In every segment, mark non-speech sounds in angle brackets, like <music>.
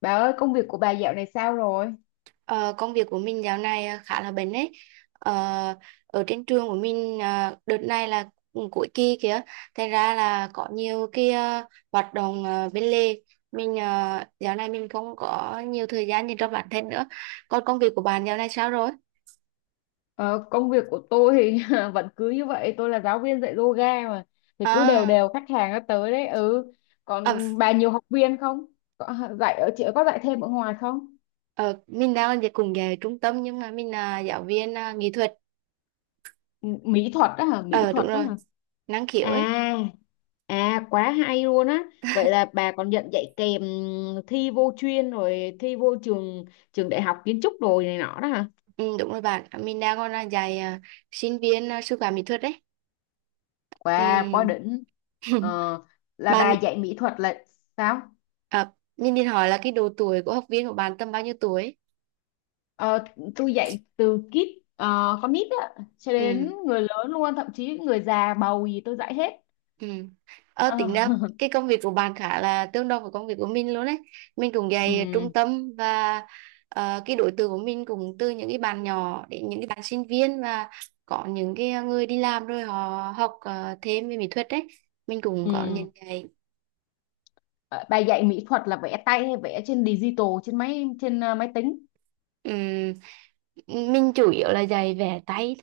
Bà ơi, công việc của bà dạo này sao rồi? Ờ, công việc của mình dạo này khá là bận ấy. Ờ, ở trên trường của mình đợt này là cũng cuối kỳ kìa, thành ra là có nhiều cái hoạt động bên lề. Dạo này mình không có nhiều thời gian dành cho bản thân nữa. Còn công việc của bạn dạo này sao rồi? Ờ, Công việc của tôi thì <laughs> vẫn cứ như vậy, tôi là giáo viên dạy yoga mà. Thì cứ đều À, đều khách hàng nó tới đấy, ừ. ờ, Còn bà nhiều học viên không? Có dạy ở chị có dạy thêm ở ngoài không? ờ, mình đang về trung tâm nhưng mà mình là giáo viên nghệ thuật. Mỹ thuật đó hả? Mỹ Ờ đúng thuật đó rồi, hả? năng khiếu ấy. À, à quá hay luôn á. Vậy là bà còn nhận dạy kèm thi vô chuyên rồi thi vô trường trường đại học kiến trúc rồi này nọ đó hả? Ừ, đúng rồi bạn, mình đang còn là dạy sinh viên sư phạm mỹ thuật đấy. Ừ. Quá quá đỉnh. <laughs> Ờ, là bà Bạn. dạy mỹ thuật là sao? À, mình định hỏi là cái độ tuổi của học viên của bạn tầm bao nhiêu tuổi? Ờ, tôi dạy từ kid, ờ, con nít á cho đến Ừ, người lớn luôn, thậm chí người già bầu gì tôi dạy hết. ừ. Ờ, Ờ, tính ra <laughs> cái công việc của bạn khá là tương đồng với công việc của mình luôn đấy. Mình cũng dạy trung Ừ, tâm và cái đối tượng của mình cũng từ những cái bạn nhỏ đến những cái bạn sinh viên, và có những cái người đi làm rồi họ học thêm về mỹ thuật đấy. Mình cũng có ừ. những cái Ờ, Bà dạy mỹ thuật là vẽ tay hay vẽ trên digital, trên máy, trên máy tính? ừm, mình chủ yếu là dạy vẽ tay,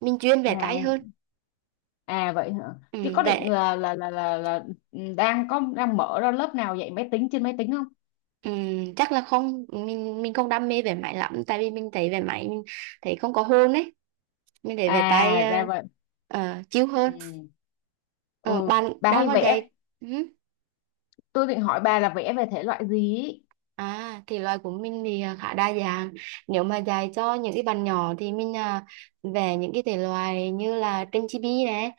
mình chuyên vẽ tay À, hơn. à vậy hả, chứ Ừ, có định vẽ. là ừ, đang có đang mở ra lớp nào dạy máy tính, trên máy tính không? Chắc là không, mình không đam mê về máy lắm, tại vì mình thấy về máy mình thấy không có hồn ấy, mình thấy về tay À ra vậy. uh, chiêu hơn. Ừ, Ờ, ừ, bạn bà đang hay có vẽ, dạy. Ừ. tôi định hỏi bà là vẽ về thể loại gì ý. À thì loại của mình thì khá đa dạng. Nếu mà dạy cho những cái bạn nhỏ thì mình về những cái thể loại như là tranh chibi này,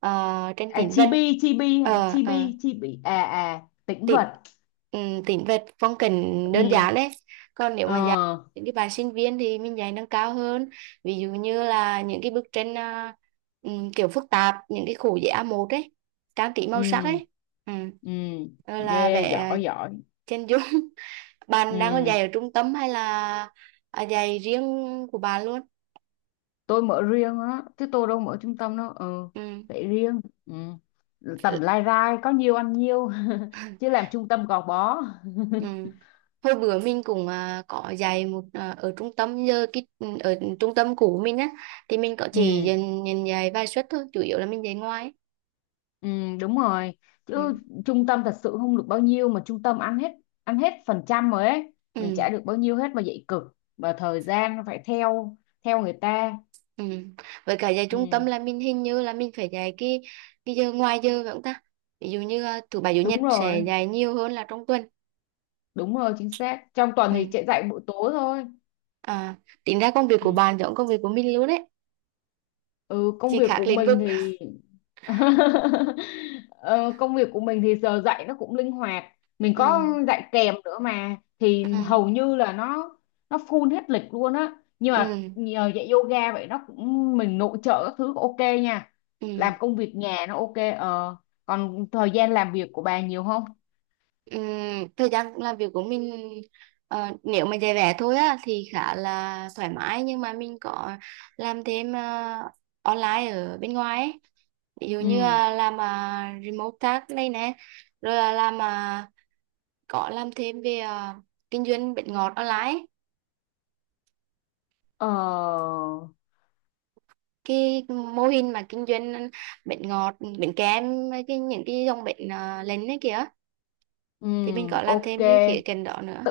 tranh À tĩnh vật. chibi chibi hả? Ờ, ờ. Chibi chibi à, à tĩnh Tính vật. Tính về phong cảnh đơn giản Ừ. đấy. Còn nếu Ờ. mà dạy những cái bạn sinh viên thì mình dạy nâng cao hơn, ví dụ như là những cái bức tranh kiểu phức tạp, những cái khổ giấy A1 ấy, trang trí màu sắc Ừ. ấy, ừ. Ừ Rồi là ghê, vẽ giỏi giỏi. chân dung. <laughs> Bạn đang còn Ừ, dạy ở trung tâm hay là à, dạy riêng của bạn luôn? tôi mở riêng á chứ tôi đâu mở trung tâm đâu. Ừ, Ừ. để riêng. Ừ, tầm lai rai có nhiêu ăn nhiêu <laughs> chứ làm trung tâm gò bó. Ừ. Hồi bữa mình cũng à, có dạy một à, ở trung tâm, giờ cái ừ, ở trung tâm cũ mình á thì mình có chỉ Ừ. dành dạy vài suất thôi, chủ yếu là mình dạy ngoài. Ừ, đúng rồi, Ừ. chứ trung tâm thật sự không được bao nhiêu mà trung tâm ăn hết, ăn hết phần trăm rồi ấy, mình trả Ừ. được bao nhiêu hết mà dạy cực, và thời gian nó phải theo theo người ta. Ừ. Với cả dạy trung Ừ, tâm là mình hình như là mình phải dạy cái giờ ngoài giờ phải không ta, ví dụ như à, thứ bảy chủ nhật đúng sẽ rồi, dạy nhiều hơn là trong tuần. đúng rồi chính xác, trong tuần Ừ. thì chạy dạy buổi tối thôi. À, tính ra công việc của Ừ. bạn giống công việc của mình luôn đấy, Ừ, công chỉ việc khác của lĩnh vực. mình thì <laughs> Ờ, công việc của mình thì giờ dạy nó cũng linh hoạt, mình Ừ. có dạy kèm nữa mà Ừ. thì hầu như là nó full hết lịch luôn á, nhưng mà Ừ. nhờ dạy yoga vậy nó cũng mình nội trợ các thứ ok nha, Ừ. làm công việc nhà nó ok. Ờ Còn thời gian làm việc của bà nhiều không? Ừm, thời gian làm việc của mình nếu mà dạy vẽ thôi á thì khá là thoải mái, nhưng mà mình có làm thêm online ở bên ngoài ấy. Ví dụ như Ừ. là làm remote task đây nè, rồi là làm có làm thêm về kinh doanh bánh ngọt online ấy. Ờ. Cái mô hình mà kinh doanh bánh ngọt, bánh kem, cái những cái dòng bánh lành ấy kìa, Ừ. thì mình có làm Ok, thêm cái khía cạnh đó nữa.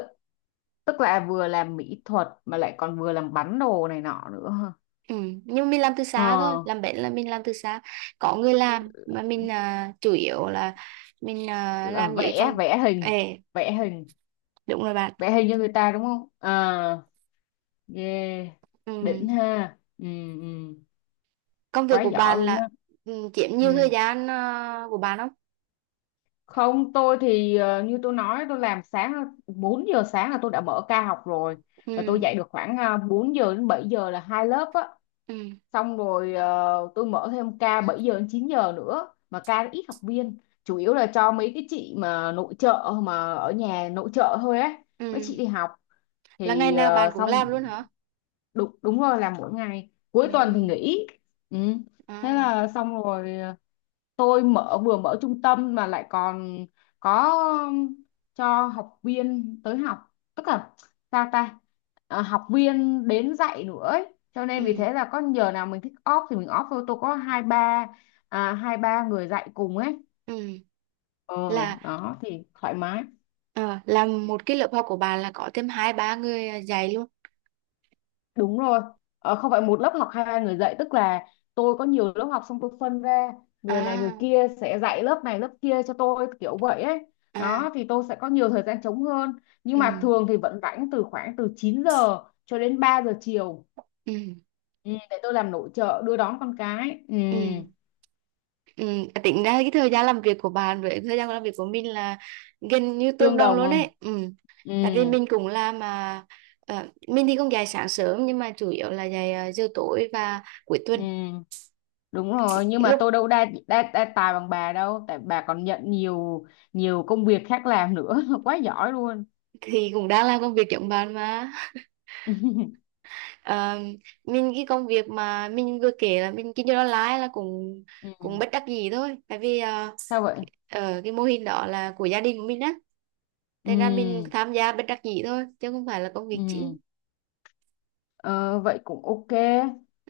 tức là vừa làm mỹ thuật mà lại còn vừa làm bắn đồ này nọ nữa. Ừ, nhưng mình làm từ Ờ, xa thôi, làm bánh là mình làm từ xa, có người làm, mà mình à, chủ yếu là mình à, là làm những vẽ, công. vẽ hình, Ê, vẽ hình, đúng rồi bạn. vẽ hình cho người ta đúng không? Ờ, yeah. Ừ. Đỉnh ha. Ừ, ừ. Công việc Quá của giỏi bạn luôn là á. ừ, chiếm Ừ. nhiều thời gian à, của bạn không? Không, tôi thì như tôi nói tôi làm sáng, 4 giờ sáng là tôi đã mở ca học rồi, Ừ. là tôi dạy được khoảng 4 giờ đến 7 giờ là hai lớp á. Ừ. Xong rồi tôi mở thêm ca 7 giờ đến 9 giờ nữa, mà ca nó ít học viên, chủ yếu là cho mấy cái chị mà nội trợ, mà ở nhà nội trợ thôi ấy, mấy Ừ. chị đi học. Là ngày Thì nào bạn cũng xong. làm luôn hả? Đúng đúng rồi là mỗi ngày, Ừ. cuối tuần thì nghỉ. Ừ. Thế À. là xong rồi. Ờ, tôi mở, vừa mở trung tâm mà lại còn có cho học viên tới học, tức là sao ta. Ờ, học viên đến dạy nữa ấy. Cho nên vì Ừ. thế là có giờ nào mình thích off thì mình off thôi, tôi có hai ba hai ba người dạy cùng ấy. Ừ. Ờ, Là đó thì thoải mái. ờ, làm một cái lớp học của bạn là có thêm hai ba người à, dạy luôn? Đúng rồi, không phải một lớp học hai người dạy, tức là tôi có nhiều lớp học xong tôi phân ra, người này người À. kia sẽ dạy lớp này lớp kia cho tôi kiểu vậy ấy. À. Đó thì tôi sẽ có nhiều thời gian trống hơn, nhưng Ừ. mà thường thì vẫn rảnh từ khoảng từ 9 giờ cho đến 3 giờ chiều, Ừ. ừ, để tôi làm nội trợ đưa đón con cái. Ừ, Ừ. Ừ, tính ra cái thời gian làm việc của bạn với thời gian làm việc của mình là gần như tương tương đương đồng luôn không? đấy. Ừ. Ừ, Tại vì mình cũng làm mà mình thì không dạy sáng sớm, nhưng mà chủ yếu là dạy giờ tối và cuối tuần. ừ, đúng Cái rồi, nhưng mà lúc tôi đâu đa tài bằng bà đâu, tại bà còn nhận nhiều nhiều công việc khác làm nữa. <laughs> Quá giỏi luôn. thì cũng đang làm công việc giống bạn mà. <laughs> <laughs> Ờ, mình cái công việc mà mình vừa kể là mình kinh doanh online là cũng Ừ, cũng bất đắc dĩ thôi. Tại vì sao vậy? Cái mô hình đó là của gia đình của mình á. Ừ, Thế ra mình tham gia bất đắc dĩ thôi, chứ không phải là công việc ừ, chính. ờ, vậy cũng ok.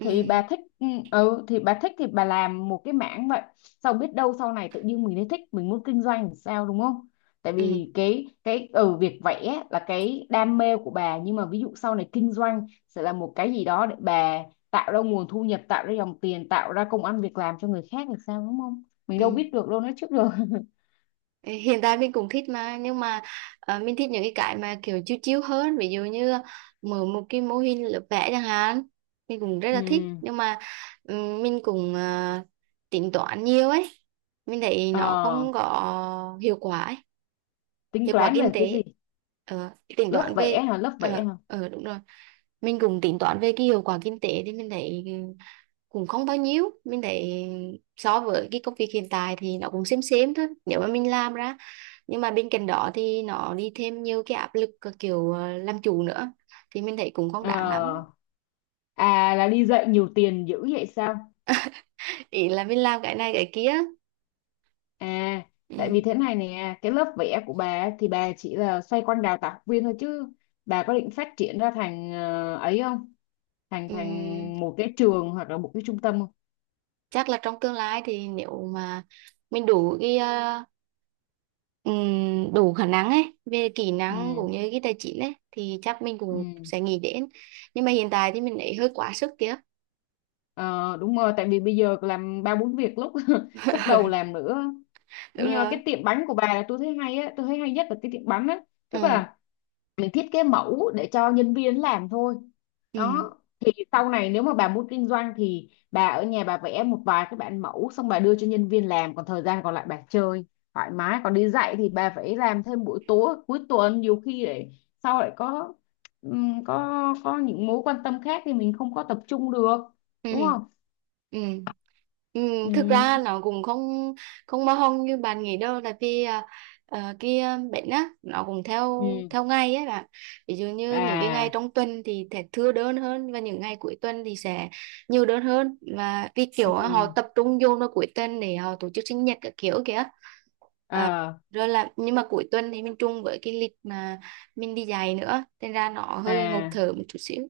Thì bà thích, ừ, ừ, thì bà thích thì bà làm một cái mảng vậy. Xong biết đâu sau này tự nhiên mình lại thích, mình muốn kinh doanh thì sao đúng không? Tại vì Ừ. Cái ừ, việc vẽ là cái đam mê của bà, nhưng mà ví dụ sau này kinh doanh sẽ là một cái gì đó để bà tạo ra nguồn thu nhập, tạo ra dòng tiền, tạo ra công ăn việc làm cho người khác thì sao đúng không? Mình Ừ. đâu biết được đâu, nói trước được. <laughs> Hiện tại mình cũng thích mà, nhưng mà mình thích những cái mà kiểu chiếu chiếu hơn, ví dụ như mở một cái mô hình lớp vẽ chẳng hạn, mình cũng rất là thích. Ừ, Nhưng mà mình cũng tính toán nhiều ấy, mình thấy nó ờ, không có hiệu quả ấy. tính Hiệu quả toán kinh về cái gì? tế. Ờ, tính Lớp toán vẽ về. hả? Lớp vẽ hả? Đúng rồi, mình cũng tính toán về cái hiệu quả kinh tế thì mình thấy cũng không bao nhiêu, mình thấy so với cái công việc hiện tại thì nó cũng xem thôi nếu mà mình làm ra. Nhưng mà bên cạnh đó thì nó đi thêm nhiều cái áp lực, cái kiểu làm chủ nữa, thì mình thấy cũng không đáng lắm. Ờ, à là đi dạy nhiều tiền dữ vậy sao? Ý là mình làm cái này cái kia. À, tại vì Ừ. thế này nè, cái lớp vẽ của bà ấy thì bà chỉ là xoay quanh đào tạo học viên thôi, chứ bà có định phát triển ra thành ấy không? Thành Ừ. thành một cái trường hoặc là một cái trung tâm không? Chắc là trong tương lai thì nếu mà mình đủ cái đủ khả năng ấy về kỹ năng Ừ, cũng như cái tài chính ấy, thì chắc mình cũng ừ. sẽ nghĩ đến. Nhưng mà hiện tại thì mình ấy hơi quá sức kia. Ờ, đúng rồi, tại vì bây giờ làm ba bốn việc lúc <laughs> sức đầu <laughs> làm nữa. Đúng Nhưng mà rồi. cái tiệm bánh của bà là tôi thấy hay á, tôi thấy hay nhất là cái tiệm bánh á. Tức Ừ. là để thiết kế mẫu để cho nhân viên làm thôi, Ừ. đó thì sau này nếu mà bà muốn kinh doanh thì bà ở nhà bà vẽ một vài cái bản mẫu xong bà đưa cho nhân viên làm, còn thời gian còn lại bà chơi thoải mái, còn đi dạy thì bà phải làm thêm buổi tối cuối tuần, nhiều khi để sau lại có có những mối quan tâm khác thì mình không có tập trung được đúng Ừ. không. Ừ. Ừ, Ừ, thực ra nó cũng không không bao hông như bạn nghĩ đâu, tại vì à, cái à, bệnh á nó cũng theo ừ, theo ngày ấy bạn. Ví dụ như những cái ngày à, trong tuần thì sẽ thưa đơn hơn, và những ngày cuối tuần thì sẽ nhiều đơn hơn, và vì kiểu ừ, á, họ tập trung vô vào cuối tuần để họ tổ chức sinh nhật các kiểu kìa. Ờ, à, rồi là nhưng mà cuối tuần thì mình chung với cái lịch mà mình đi dạy nữa, nên ra nó hơi ngộp à. thở một chút xíu.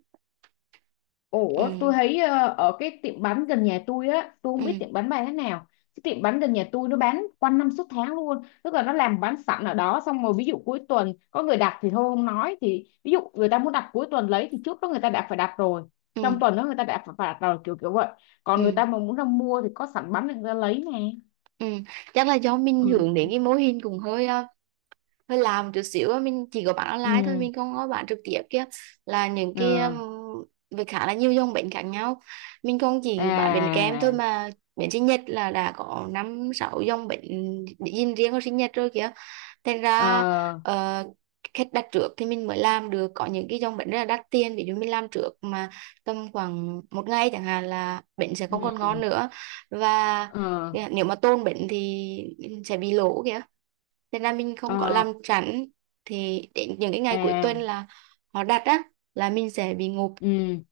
Ừ. Ủa, tôi thấy ở cái tiệm bánh gần nhà tôi á, tôi không biết Ừ. tiệm bánh bán thế nào. Cái tiệm bánh gần nhà tôi nó bán quanh năm suốt tháng luôn. Tức là nó làm bán sẵn ở đó, xong rồi ví dụ cuối tuần có người đặt thì thôi không nói, thì ví dụ người ta muốn đặt cuối tuần lấy thì trước đó người ta đã phải đặt rồi. Trong Ừ. tuần đó người ta đã phải đặt rồi kiểu kiểu vậy. Còn người Ừ. ta mà muốn ra mua thì có sẵn bánh để người ta lấy nè. Ừ, chắc là do mình Ừ. hướng đến cái mô hình cũng hơi hơi làm chút xíu á. Mình chỉ có bán online thôi, Ừ, mình không có bán trực tiếp kia, là những cái ừ, với khá là nhiều dòng bánh khác nhau, mình không chỉ bán bánh kem thôi à, mà bánh sinh nhật là đã có năm sáu dòng bánh dinh riêng của sinh nhật rồi kìa. Thành ờ, ra ờ, khách đặt trước thì mình mới làm được, có những cái dòng bánh rất là đắt tiền ví dụ mình làm trước mà tầm khoảng một ngày chẳng hạn là bánh sẽ không còn ngon ừ, nữa, và ờ, nếu mà tôn bánh thì sẽ bị lỗ kìa. Nên là mình không có ờ, làm chắn, thì đến những cái ngày cuối tuần à, là họ đặt á, là mình sẽ bị ngộp, ừ,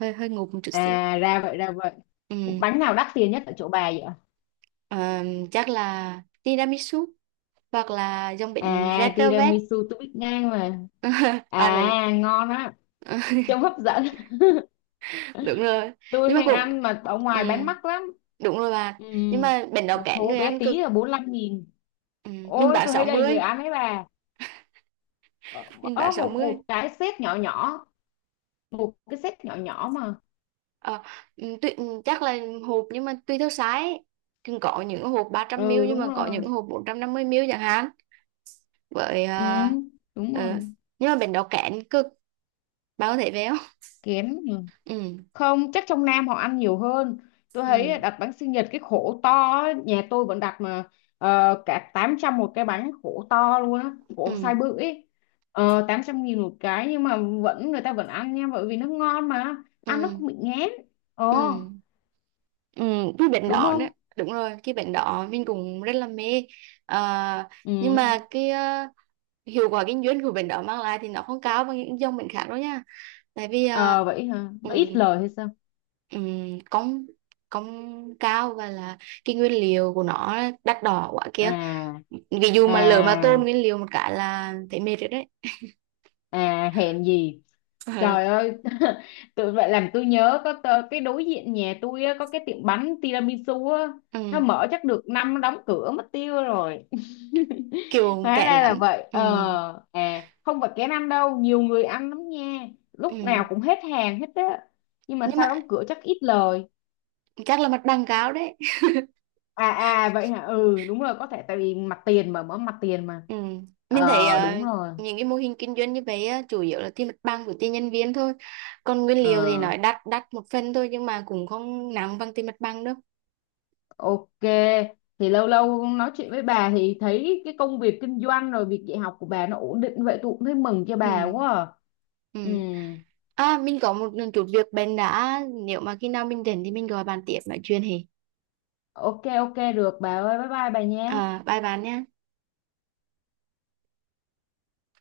hơi hơi ngộp một chút xíu. à ra vậy, ra vậy. Ừ. Bánh nào đắt tiền nhất ở chỗ bà vậy ạ? Ờ, chắc là tiramisu hoặc là dòng bánh red À velvet. tiramisu tôi biết ngang mà. <laughs> Bạn cũng À ngon á, trông hấp dẫn. <laughs> đúng rồi. Nhưng Tôi mà hay cũng ăn mà ở ừ, ngoài bán mắc lắm. đúng rồi bà. Ừ, Nhưng mà bệnh đó một kén thố người bé ăn cực. tí là 45 nghìn. Ừ, mình Ôi bán tôi sáu thấy đầy người mươi, ăn ấy bà, mình ở bán một 60 một cái set nhỏ nhỏ, một cái set nhỏ nhỏ mà. ờ, chắc là hộp, nhưng mà tùy theo size thì có những hộp Ừ, 300ml, nhưng đúng mà có rồi. những hộp 450ml chẳng hạn. Với Ừ, đúng ờ, rồi, nhưng mà bệnh đó kén cực. Bà có thể về không? kén. <laughs> Ừ. Không, chắc trong Nam họ ăn nhiều hơn. Tôi thấy Ừ. đặt bánh sinh nhật cái khổ to á, nhà tôi vẫn đặt mà cả 800 một cái bánh khổ to luôn á, Ừ. khổ size bự ấy. Ờ, 800 nghìn một cái, nhưng mà vẫn người ta vẫn ăn nha, bởi vì nó ngon mà, Ừ. ăn nó không bị ngán. Ờ, Ừ. Ừ, cái bệnh đúng đỏ nữa. không. Đúng rồi, cái bệnh đỏ mình cũng rất là mê. À, Ừ, nhưng mà cái hiệu quả kinh doanh của bệnh đỏ mang lại thì nó không cao bằng những dòng bệnh khác đâu nha. Tại vì ờ vậy hả, nó ít um, lời hay sao? Công công cao, và là cái nguyên liệu của nó đắt đỏ quá kia. À, Ví dụ mà lỡ mà tôn à, nguyên liệu một cái là thấy mệt rồi đấy. à hèn gì. <laughs> Trời ơi, <laughs> tự vậy làm tôi nhớ có cái đối diện nhà tôi á, có cái tiệm bánh tiramisu á, Ờ, ừ, nó mở chắc được năm nó đóng cửa mất tiêu rồi. <laughs> kiểu Hóa kẹt ra là lắm. vậy. Ừ, Ờ, à không phải kén ăn đâu, nhiều người ăn lắm nha. ừ. Lúc nào cũng hết hàng hết á. Nhưng mà Nhưng mà sao đóng cửa, chắc ít lời. chắc là mặt bằng cao đấy. À à vậy hả? Ừ đúng rồi, có thể tại vì mặt tiền, mà mở mặt tiền mà. Ừ. Mình thấy Ờ đúng rồi. những cái mô hình kinh doanh như vậy á, chủ yếu là tiền mặt bằng của tiền nhân viên thôi. Còn nguyên liệu thì Ờ nói đắt đắt một phần thôi, nhưng mà cũng không nặng bằng tiền mặt bằng đâu. ok, thì lâu lâu nói chuyện với bà thì thấy cái công việc kinh doanh rồi việc dạy học của bà nó ổn định vậy, tôi cũng thấy mừng cho Ừ. bà quá. À. Ừ. Ừ, À mình có một chút việc bên đã, nếu mà khi nào mình rảnh thì mình gọi bạn tiếp nói chuyện thì. ok ok được bà ơi, bye bye bà nhé. À bye bạn nhé.